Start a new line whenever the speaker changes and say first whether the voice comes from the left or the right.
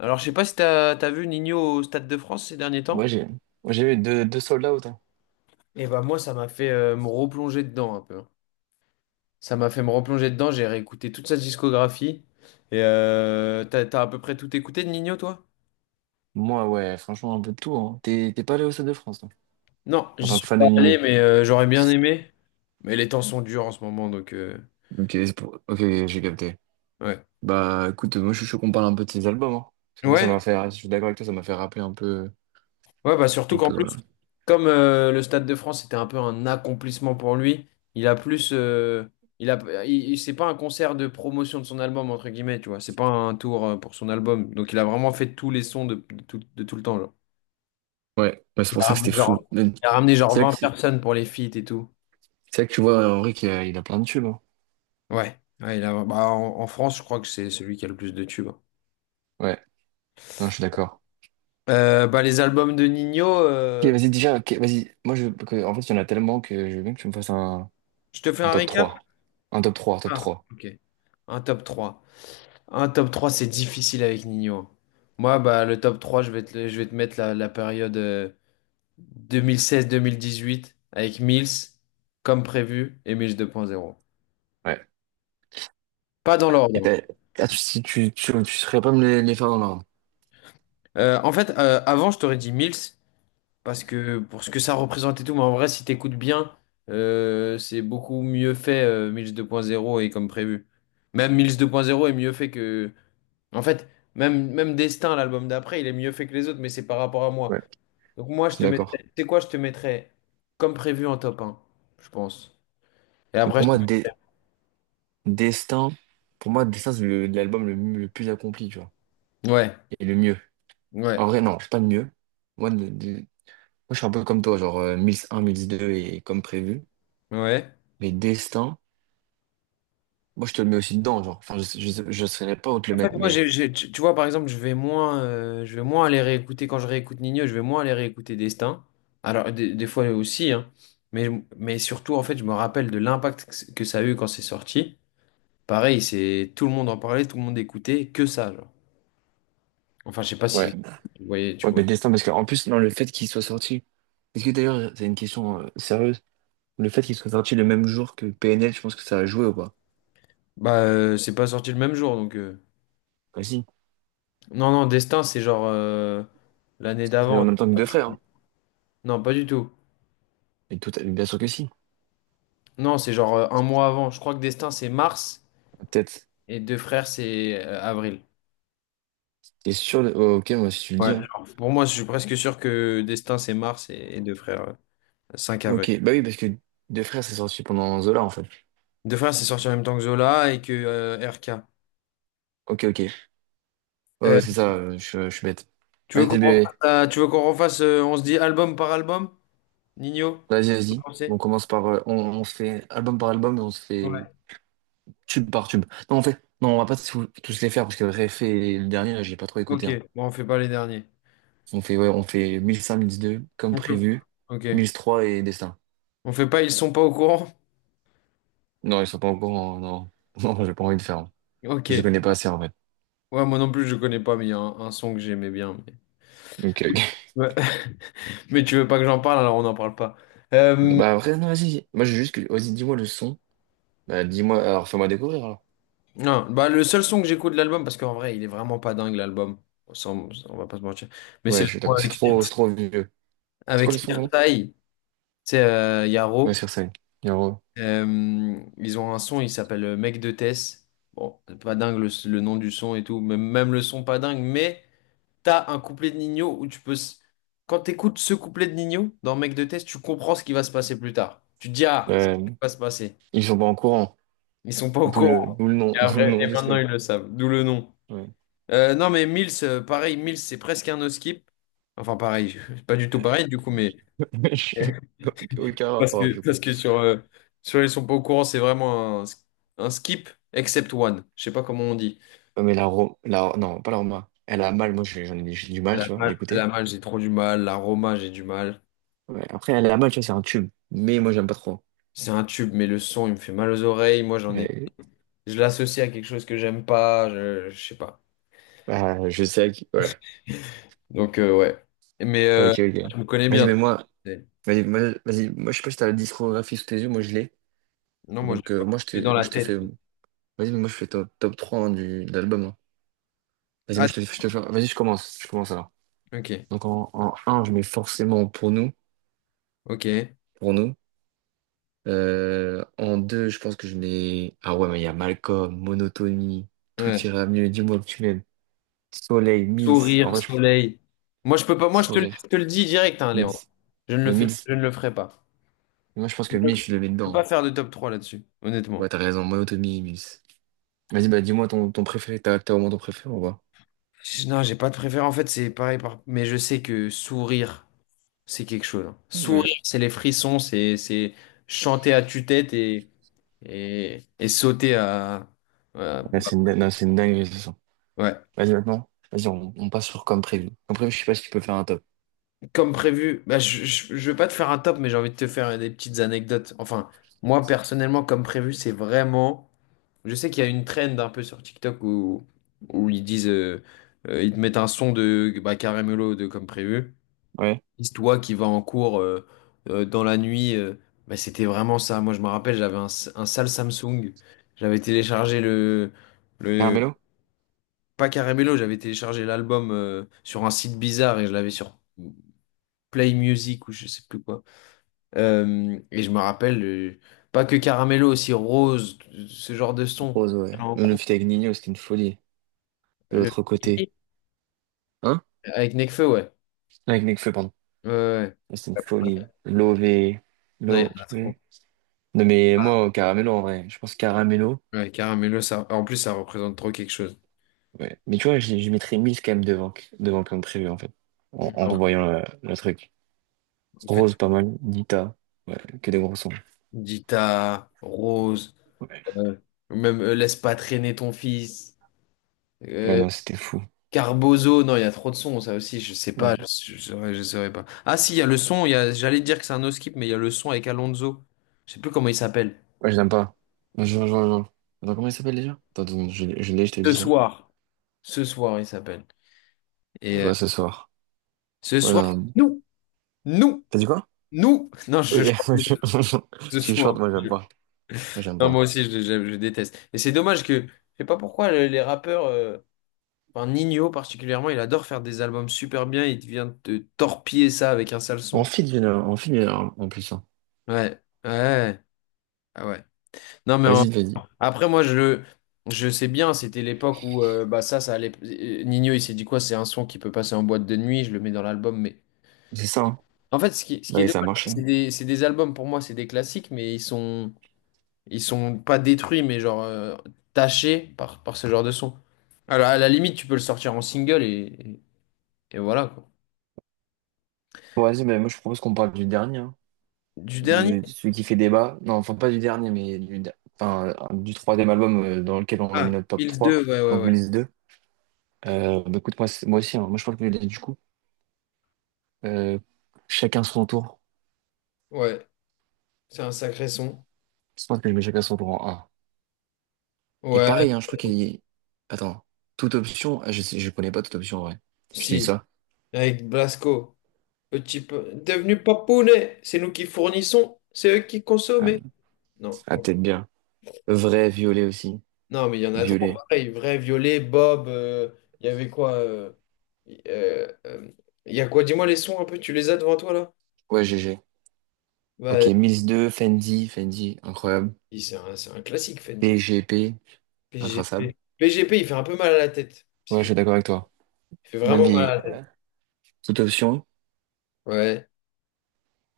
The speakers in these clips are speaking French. left: Alors, je sais pas si t'as vu Nino au Stade de France ces derniers temps.
right: Ouais, j'ai eu deux sold out, hein.
left: Et bah moi, ça m'a fait me replonger dedans un peu, hein. Ça m'a fait me replonger dedans. J'ai réécouté toute sa discographie. Et t'as à peu près tout écouté de Nino, toi?
right: Moi, ouais, franchement, un peu de tout. Hein. T'es pas allé au Stade de France, toi,
left: Non,
right: en
left: j'y
right: tant que
left: suis
right: fan de
left: pas
right: Nino.
left: allé, mais j'aurais bien aimé. Mais les temps sont durs en ce moment, donc
right: Ok, ok, j'ai capté.
left: ouais.
right: Bah, écoute, moi, je suis chaud qu'on parle un peu de ces albums. Hein. Parce que moi, ça m'a
left: Ouais,
right: fait, je suis d'accord avec toi, ça m'a fait rappeler
left: ouais, bah surtout
right: un
left: qu'en
right: peu, voilà.
left: plus, comme le Stade de France c'était un peu un accomplissement pour lui, il a plus. Il a, il- il- c'est pas un concert de promotion de son album, entre guillemets, tu vois. C'est pas un tour pour son album. Donc il a vraiment fait tous les sons de tout, de tout le temps, genre.
right: Ouais, bah, c'est
left: Il
right: pour
left: a
right: ça que c'était
left: ramené genre,
right: fou. Mais
left: il a ramené genre
right: C'est là que,
left: 20
right: c'est
left: personnes pour les feats et tout.
right: là que tu vois, Henri qu'il a, plein de tubes, hein.
left: Ouais, ouais, bah, en France, je crois que c'est celui qui a le plus de tubes.
right: Ouais, non, je suis d'accord.
left: Les albums de Nino,
right: Ok, vas-y, déjà, ok, vas-y. Moi, en fait, il y en a tellement que je veux bien que tu me fasses un,
left: je te fais
right: un
left: un
right: top
left: récap?
right: trois. Un top trois, top
left: Ah,
right: trois.
left: ok. Un top 3 Un top trois. C'est difficile avec Nino. Moi, bah, le top 3 je vais te mettre la période 2016-2018 avec Mills, comme prévu, et Mills 2.0.
right: Ouais.
left: Pas dans
right: Et
left: l'ordre, hein.
right: t'as- ah, si tu saurais pas me les faire dans l'ordre.
left: En fait, avant, je t'aurais dit Mills, parce que pour ce que ça représente et tout, mais en vrai, si t'écoutes bien, c'est beaucoup mieux fait, Mills 2.0 et comme prévu. Même Mills 2.0 est mieux fait que... En fait, même Destin, l'album d'après, il est mieux fait que les autres, mais c'est par rapport à moi.
right: Ouais.
left: Donc moi, je
right: C'est
left: te mettrais,
right: d'accord.
left: tu sais quoi, je te mettrais comme prévu en top un, je pense. Et
right: Mais
left: après,
right: pour moi, Destin, Destin, c'est l'album le plus accompli, tu vois.
left: ouais,
right: Et le mieux.
left: ouais,
right: En vrai, non, c'est pas le mieux. Moi, je suis un peu comme toi, genre 1001, 1002 et comme prévu.
left: ouais.
right: Mais Destin, moi, je te le mets aussi dedans, genre. Enfin, je saurais pas où te le
left: En
right: mettre,
left: fait, moi,
right: mais
left: tu vois, par exemple, je vais moins aller réécouter, quand je réécoute Nino, je vais moins aller réécouter Destin. Alors, des fois aussi, hein. Mais, mais surtout, en fait, je me rappelle de l'impact que ça a eu quand c'est sorti. Pareil, c'est tout le monde en parlait, tout le monde écoutait, que ça, genre. Enfin, je sais pas
right: Ouais.
left: si tu voyais, tu
right: Ouais,
left: vois.
right: mais Destin, parce qu'en plus, non, le fait qu'il soit sorti. Est-ce que d'ailleurs, c'est une question sérieuse? Le fait qu'il soit sorti le même jour que PNL, je pense que ça a joué ou pas?
left: Bah, c'est pas sorti le même jour, donc...
right: Vas
left: Non, non, Destin, c'est genre l'année
right: C'est en
left: d'avant.
right: même temps que Deux Frères, hein.
left: Non, pas du tout.
right: Et tout, bien sûr que si.
left: Non, c'est genre un mois avant. Je crois que Destin, c'est mars
right: Peut-être.
left: et Deux Frères, c'est avril.
right: Oh, ok, moi, si tu le dis,
left: Ouais.
right: hein.
left: Genre, pour moi, je suis presque sûr que Destin, c'est mars et Deux Frères, 5 avril.
right: Ok, bah oui, parce que Deux Frères, c'est sorti pendant Zola, en fait.
left: Deux Frères, c'est sorti en même temps que Zola et que RK.
right: Ok, ok. Ouais,
left: Euh,
right: ouais, c'est ça, je suis bête. Vas-y, bébé.
left: tu veux qu'on refasse, On se dit album par album? Nino,
right: Vas-y, vas-y.
left: vous
right: On
left: pensez?
right: commence par. On se fait album par album et on se fait
left: Ouais.
right: tube par tube. Non, on fait. Non, on va pas tous les faire parce que Réfé et le dernier, là, j'ai pas trop écouté,
left: Ok,
right: hein.
left: bon, on fait pas les derniers.
right: On fait 1005, 1002, comme
left: On fait...
right: prévu.
left: Ok.
right: 1003 et Destin.
left: On fait pas, ils sont pas au courant?
right: Non, ils sont pas encore. Non, non, j'ai pas envie de faire, hein. Je les
left: Ok.
right: connais pas assez, en fait.
left: Ouais, moi non plus, je connais pas, mais il y a un son que j'aimais bien. Mais...
right: Ok, ok.
left: Ouais. Mais tu veux pas que j'en parle, alors on n'en parle pas. Euh,
right: Bah, après, non, vas-y. Moi, j'ai juste que. Vas-y, dis-moi le son. Bah, dis-moi. Alors, fais-moi découvrir, alors.
left: non, bah, le seul son que j'écoute de l'album, parce qu'en vrai, il est vraiment pas dingue, l'album. On va pas se mentir. Mais c'est
right: Ouais,
left: le
right: je suis
left: son
right: d'accord.
left: avec,
right: C'est trop vieux. C'est
left: avec
right: quoi le son, pardon?
left: Sirtai, tu sais,
right: Ouais,
left: Yaro.
right: sur scène. Et en gros,
left: Ils ont un son, il s'appelle Mec de Tess. Bon, c'est pas dingue le nom du son et tout. Même, même le son, pas dingue, mais. T'as un couplet de Nino où tu peux. Quand t'écoutes ce couplet de Nino dans Mec de Test, tu comprends ce qui va se passer plus tard. Tu te dis, ah, c'est
right: euh,
left: ce qui va se passer.
right: ils sont pas en courant.
left: Ils sont pas au courant.
right: D'où le
left: Et
right: nom, d'où le
left: après,
right: nom
left: et
right: du
left: maintenant,
right: truc.
left: ils le savent. D'où le nom.
right: Ouais.
left: Non, mais Mills, pareil, Mills, c'est presque un no-skip. Enfin, pareil, c'est pas du tout pareil, du coup,
right: Euh,
left: mais.
right: je- Aucun
left: Parce
right: rapport,
left: que,
right: du coup.
left: parce que sur Ils sont pas au courant, c'est vraiment un skip, except one. Je sais pas comment on dit.
right: Ouais. Mais la Roma, la, non, pas la Roma. Elle a mal, moi j'en ai, j'ai du mal, tu vois, à
left: Elle a
right: l'écouter.
left: mal, j'ai trop du mal. La Roma, j'ai du mal.
right: Ouais. Après, elle a mal, tu vois, c'est un tube. Mais moi, j'aime pas trop.
left: C'est un tube, mais le son, il me fait mal aux oreilles. Moi, j'en ai.
right: Mais,
left: Je l'associe à quelque chose que j'aime pas, je sais pas.
right: bah, je sais que, ouais.
left: Donc, ouais. Mais
right: Ok, ok.
left: tu me connais
right: Vas-y,
left: bien,
right: mais
left: toi.
right: moi,
left: C'est-
right: vas-y, moi, vas-y, moi je sais pas si t'as la discographie sous tes yeux, moi je l'ai.
left: Non, moi, je
right: Donc
left: l'ai pas. Je l'ai dans
right: moi
left: la
right: je te fais.
left: tête.
right: Vas-y, mais moi je fais top, 3 hein, de l'album, hein. Vas-y,
left: Ah,
right: je te fais. Vas-y, je commence. Je commence alors.
left: ok,
right: Donc en un je mets forcément pour nous.
left: ok.
right: Pour nous. En 2 je pense que je mets. Ah ouais, mais il y a Malcolm, Monotonie, Tout
left: Ouais.
right: ira mieux, dis-moi que tu m'aimes. Soleil, Mills. En
left: Sourire,
right: vrai, je...
left: soleil. Moi, je peux pas. Moi,
right: Sourire,
left: je te le dis direct, hein, Léon.
right: Mills.
left: Je ne le
right: Mais
left: fais,
right: Mills.
left: je ne le ferai pas.
right: Moi je pense
left: Je
right: que Mills, je le mets
left: peux
right: dedans.
left: pas faire de top 3 là-dessus,
right: Ouais,
left: honnêtement.
right: t'as raison, Monotonie, Mills. Vas-y, bah dis-moi ton préféré. T'as au moins ton préféré, on va.
left: Non, j'ai pas de préférence. En fait, c'est pareil. Mais je sais que sourire. C'est quelque chose, hein. Sourire, c'est les frissons, c'est chanter à tue-tête et sauter à... voilà,
right: Ouais,
left: bah,
right: c'est une, non, c'est une dinguerie, ce son.
left: ouais.
right: Vas-y, maintenant. Vas-y, on passe sur comme prévu. Comme prévu, je sais pas si tu peux faire un top.
left: Comme prévu, bah, je veux pas te faire un top, mais j'ai envie de te faire des petites anecdotes. Enfin, moi, personnellement, comme prévu, c'est vraiment... Je sais qu'il y a une trend un peu sur TikTok où ils disent... ils te mettent un son de bah, Carrémolo de comme prévu.
right: Ouais.
left: Toi qui va en cours dans la nuit, bah, c'était vraiment ça. Moi, je me rappelle, j'avais un sale Samsung. J'avais téléchargé le,
right: Carmelo?
left: pas Caramello, j'avais téléchargé l'album sur un site bizarre et je l'avais sur Play Music ou je sais plus quoi. Et je me rappelle, pas que Caramello, aussi Rose, ce genre de son.
right: Rose, ouais.
left: J'allais en
right: Nous,
left: cours,
right: fit avec Nino, c'était une folie. De
left: le,
right: l'autre côté. Hein?
left: avec Nekfeu, ouais.
right: Avec Nekfeu, pardon.
left: Ouais, ouais.
right: Ouais. C'était une folie.
left: Ouais.
right: Lové.
left: Non, il y en a trop.
right: Lové. Non, mais moi, Caramelo, en vrai. Je pense Caramelo.
left: Ouais, Caramello, ça, en plus, ça représente trop quelque chose.
right: Ouais. Mais tu vois, je mettrais 1000 quand même devant comme prévu, en fait. En
left: Non.
right: revoyant le truc. Rose, pas mal. Nita. Ouais, que des gros sons.
left: Dita, Rose,
right: Ouais.
left: euh, même Laisse pas traîner ton fils,
right: Ouais,
left: euh,
right: non, c'était fou.
left: Carbozo, non, il y a trop de sons, ça aussi, je sais pas,
right: Ouais.
left: je saurais, pas. Ah si, il y a le son, j'allais dire que c'est un no skip, mais il y a le son avec Alonso, je sais plus comment il s'appelle.
right: Ouais, je l'aime pas. Je, je, je, je- Attends, comment il s'appelle déjà? Attends, deux secondes, je l'ai, je te dis
left: Ce
right: ça.
left: soir. Ce soir, il s'appelle. Et
right: Ouais, ce soir.
left: ce
right: Ouais,
left: soir,
right: non.
left: nous, nous,
right: T'as dit quoi?
left: non, je
right: Oui,
left: chante
right: je-
left: ce
right: tu chantes,
left: soir.
right: moi j'aime pas. Moi j'aime
left: Non, moi
right: pas.
left: aussi, je déteste. Et c'est dommage que, je sais pas pourquoi les rappeurs, enfin, Ninho particulièrement, il adore faire des albums super bien, il vient te torpiller ça avec un sale
right: On
left: son.
right: fit, on fit, il y en a en plus, hein.
left: Ouais, ouais, ah ouais. Non mais
right: Vas-y, vas-y.
left: après moi je sais bien, c'était l'époque où bah ça allait, Ninho il s'est dit quoi, c'est un son qui peut passer en boîte de nuit, je le mets dans l'album, mais
right: C'est ça, hein.
left: en fait ce qui
right: Bah,
left: est
right: et ça a
left: dommage c'est que
right: marché.
left: c'est des albums pour moi, c'est des classiques, mais ils sont pas détruits mais genre tachés par ce genre de son. Alors à la limite, tu peux le sortir en single et voilà quoi.
right: Bon, vas-y, mais moi je propose qu'on parle du dernier, hein.
left: Du dernier.
right: De celui qui fait débat. Non, enfin pas du dernier, mais enfin, du troisième album dans lequel on a mis
left: Ah,
right: notre top
left: Bills 2,
right: 3
left: ouais, ouais,
right: donc
left: ouais.
right: Milice deux. Bah, écoute, moi, moi aussi, hein. Moi je parle que du coup. Euh, Chacun son tour.
left: Ouais, c'est un sacré son.
right: Je pense que je mets chacun son tour en un. Et
left: Ouais,
right: pareil, hein, je crois qu'il y... Attends, toute option, ah, je sais, je connais pas toute option en vrai. Je te dis
left: si,
right: ça.
left: avec Blasco. Petit peu. Devenu papounet, c'est nous qui fournissons, c'est eux qui
right: Ah,
left: consomment. Non,
right: ah,
left: ouais.
right: peut-être bien. Vrai, violet aussi.
left: Non, mais il y en a trop.
right: Violet.
left: Pareil, vrai, Violet, Bob, il y avait quoi euh, euh, euh, il y a quoi? Dis-moi les sons un peu, tu les as devant toi là?
right: Ouais, GG. Ok,
left: Bah,
right: Mills deux Fendi, Fendi, incroyable.
left: c'est un, classique, Fendi.
right: PGP, intraçable.
left: PGP. PGP, il fait un peu mal à la tête, si
right: Ouais, je
left: tu
right: suis d'accord
left: veux.
right: avec toi.
left: Il fait
right: Même
left: vraiment mal
right: vie,
left: à la tête.
right: toute option.
left: Ouais,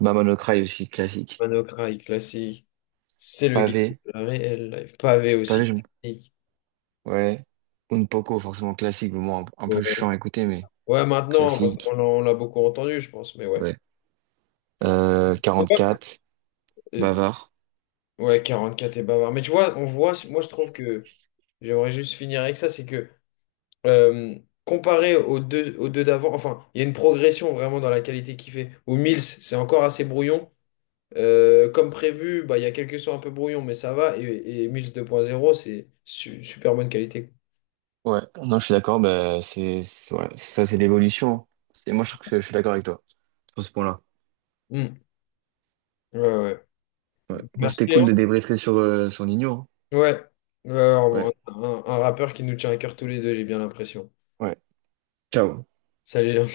right: Maman no Cry aussi, classique.
left: Manocry, classique. C'est le guide
right: Pavé,
left: réel, live. Pavé
right: pavé,
left: aussi.
right: je...
left: Ouais,
right: ouais. Un poco, forcément classique, mais bon, un peu chiant à écouter, mais
left: ouais, maintenant, parce qu'
right: classique.
left: on l'a beaucoup entendu, je pense, mais ouais.
right: Ouais.
left: Et bah-
right: Quatre
left: Et-
right: bavard.
left: ouais, 44 et bavard. Mais tu vois, on voit, moi je trouve que j'aimerais juste finir avec ça, c'est que euh, comparé aux deux d'avant, enfin, il y a une progression vraiment dans la qualité qu'il fait. Où Mills, c'est encore assez brouillon. Comme prévu, bah, il y a quelques sons un peu brouillon, mais ça va. Et Mills 2.0 c'est super bonne qualité.
right: Ouais, non, je suis d'accord, bah, ouais, ça, c'est l'évolution. Moi, je trouve que je suis d'accord avec toi sur ce point-là.
left: Hmm. Ouais, ouais.
right: Ouais. Moi, c'était
left: Merci.
right: cool de débriefer sur Nino, hein.
left: Ouais, ouais, un,
right: Ouais.
left: un- un rappeur qui nous tient à cœur tous les deux, j'ai bien l'impression.
right: Ouais. Ciao.
left: Salut Léon.